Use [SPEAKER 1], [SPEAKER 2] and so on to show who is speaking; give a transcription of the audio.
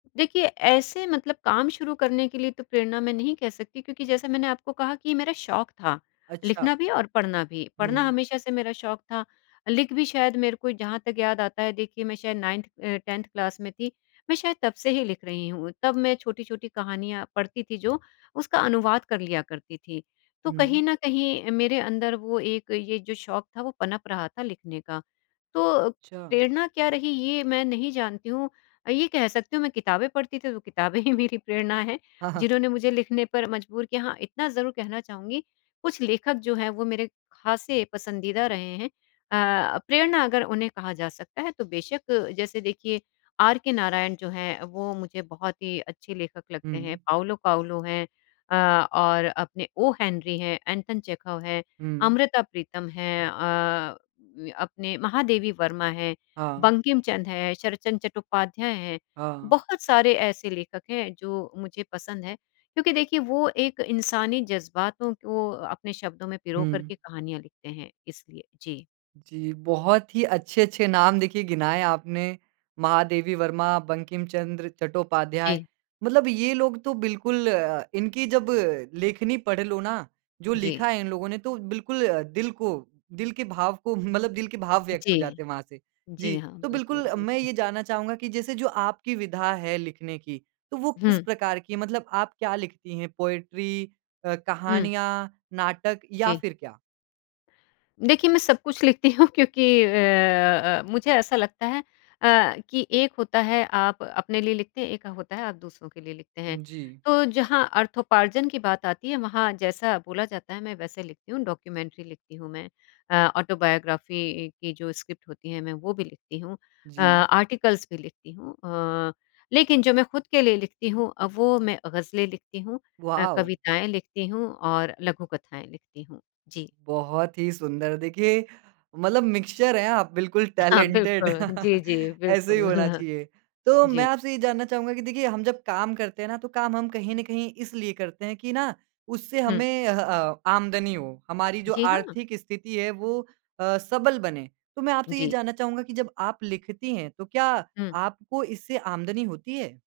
[SPEAKER 1] देखिए, ऐसे मतलब काम शुरू करने के लिए तो प्रेरणा मैं नहीं कह सकती क्योंकि जैसा मैंने आपको कहा कि ये मेरा शौक था,
[SPEAKER 2] अच्छा।
[SPEAKER 1] लिखना भी और पढ़ना भी। पढ़ना
[SPEAKER 2] हुँ।
[SPEAKER 1] हमेशा से मेरा शौक था, लिख भी शायद मेरे को जहाँ तक याद आता है, देखिए, मैं शायद नाइन्थ अ, 10th क्लास में थी, मैं शायद तब से ही लिख रही हूँ। तब मैं छोटी-छोटी कहानियाँ पढ़ती थी जो उसका अनुवाद कर लिया करती थी, तो
[SPEAKER 2] हुँ।
[SPEAKER 1] कहीं न कहीं मेरे अंदर वो एक ये जो शौक था वो पनप रहा था लिखने का। तो,
[SPEAKER 2] अच्छा।
[SPEAKER 1] प्रेरणा क्या रही ये मैं नहीं जानती हूँ अ, ये कह सकती हूँ मैं किताबें पढ़ती थी, तो किताबें ही मेरी प्रेरणा हैं,
[SPEAKER 2] हाँ, हाँ।
[SPEAKER 1] जिन्होंने मुझे लिखने पर मजबूर किया हाँ, इतना ज़रूर कहना चाहूँगी। कुछ लेखक जो हैं वो मेरे खासे पसंदीदा रहे हैं अ, प्रेरणा अगर उन्हें कहा जा सकता है, तो बेशक जैसे देखिए, आर के नारायण जो हैं, वो मुझे बहुत ही अच्छे लेखक लगते हैं,
[SPEAKER 2] हुँ।
[SPEAKER 1] पाउलो पाउलो हैं अ, और अपने ओ हेनरी हैं, एंटोन चेखव है,
[SPEAKER 2] हुँ।
[SPEAKER 1] अमृता प्रीतम हैं। अ, व अपने महादेवी वर्मा है,
[SPEAKER 2] हाँ।
[SPEAKER 1] बंकिमचन्द्र हैं, शरदचन्द्र चट्टोपाध्याय हैं,
[SPEAKER 2] हाँ।
[SPEAKER 1] बहुत सारे ऐसे लेखक हैं जो मुझे पसंद हैं, क्योंकि देखिए वो एक इंसानी जज़्बातों को अपने शब्दों में पिरो
[SPEAKER 2] हुँ।
[SPEAKER 1] करके कहानियाँ लिखते हैं, इसलिए। जी।
[SPEAKER 2] जी, बहुत ही अच्छे-अच्छे नाम देखिए गिनाए आपने, महादेवी वर्मा, बंकिमचन्द्र चट्टोपाध्याय
[SPEAKER 1] जी।
[SPEAKER 2] मतलब ये लोग तो बिल्कुल अ, इनकी जब लेखनी पढ़ लो ना, जो
[SPEAKER 1] जी।
[SPEAKER 2] लिखा है इन लोगों ने तो बिल्कुल दिल को, दिल के भाव को मतलब दिल के भाव व्यक्त हो जाते
[SPEAKER 1] जी,
[SPEAKER 2] हैं वहाँ से।
[SPEAKER 1] जी
[SPEAKER 2] जी,
[SPEAKER 1] हाँ,
[SPEAKER 2] तो
[SPEAKER 1] बिल्कुल,
[SPEAKER 2] बिल्कुल मैं
[SPEAKER 1] बिल्कुल।
[SPEAKER 2] ये जानना चाहूँगा कि जैसे जो आपकी विधा है लिखने की, तो वो किस
[SPEAKER 1] हुँ।
[SPEAKER 2] प्रकार की है? मतलब आप क्या लिखती है पोएट्री अ,
[SPEAKER 1] हुँ।
[SPEAKER 2] कहानियाँ, नाटक या
[SPEAKER 1] जी।
[SPEAKER 2] फिर क्या?
[SPEAKER 1] देखिए, मैं सब कुछ लिखती हूँ, क्योंकि अ अ अ, मुझे ऐसा लगता है अ, कि एक होता है आप अपने लिए लिखते हैं, एक होता है आप दूसरों के लिए लिखते हैं।
[SPEAKER 2] जी।
[SPEAKER 1] तो जहाँ अर्थोपार्जन की बात आती है, वहाँ जैसा बोला जाता है, मैं वैसे लिखती हूँ, डॉक्यूमेंट्री लिखती हूँ मैं। अ, ऑटोबायोग्राफ़ी की जो स्क्रिप्ट होती है, मैं वो भी लिखती हूँ अ,
[SPEAKER 2] जी।
[SPEAKER 1] आर्टिकल्स भी लिखती हूँ। अ, लेकिन जो मैं खुद के लिए लिखती हूँ अ, वो मैं गज़लें लिखती हूँ अ,
[SPEAKER 2] वॉव!
[SPEAKER 1] कविताएँ लिखती हूँ और लघुकथाएँ लिखती हूँ। जी।
[SPEAKER 2] बहुत ही सुंदर, देखिए, मतलब मिक्सचर हैं आप बिल्कुल
[SPEAKER 1] हाँ,
[SPEAKER 2] टैलेंटेड,
[SPEAKER 1] बिल्कुल, जी, जी,
[SPEAKER 2] ऐसे ही
[SPEAKER 1] बिल्कुल।
[SPEAKER 2] होना चाहिए। तो मैं
[SPEAKER 1] जी।
[SPEAKER 2] आपसे ये जानना चाहूँगा कि देखिए हम जब काम करते हैं ना, तो काम हम कहीं न कहीं इसलिए करते हैं कि ना, उससे
[SPEAKER 1] हुँ।
[SPEAKER 2] हमें अह अ, आमदनी हो, हमारी जो
[SPEAKER 1] जी हाँ।
[SPEAKER 2] आर्थिक स्थिति है, वो अ, सबल बने। तो मैं आपसे ये
[SPEAKER 1] जी।
[SPEAKER 2] जानना चाहूँगा कि जब आप लिखती हैं, तो क्या
[SPEAKER 1] हुँ।
[SPEAKER 2] आपको इससे आमदनी होती है?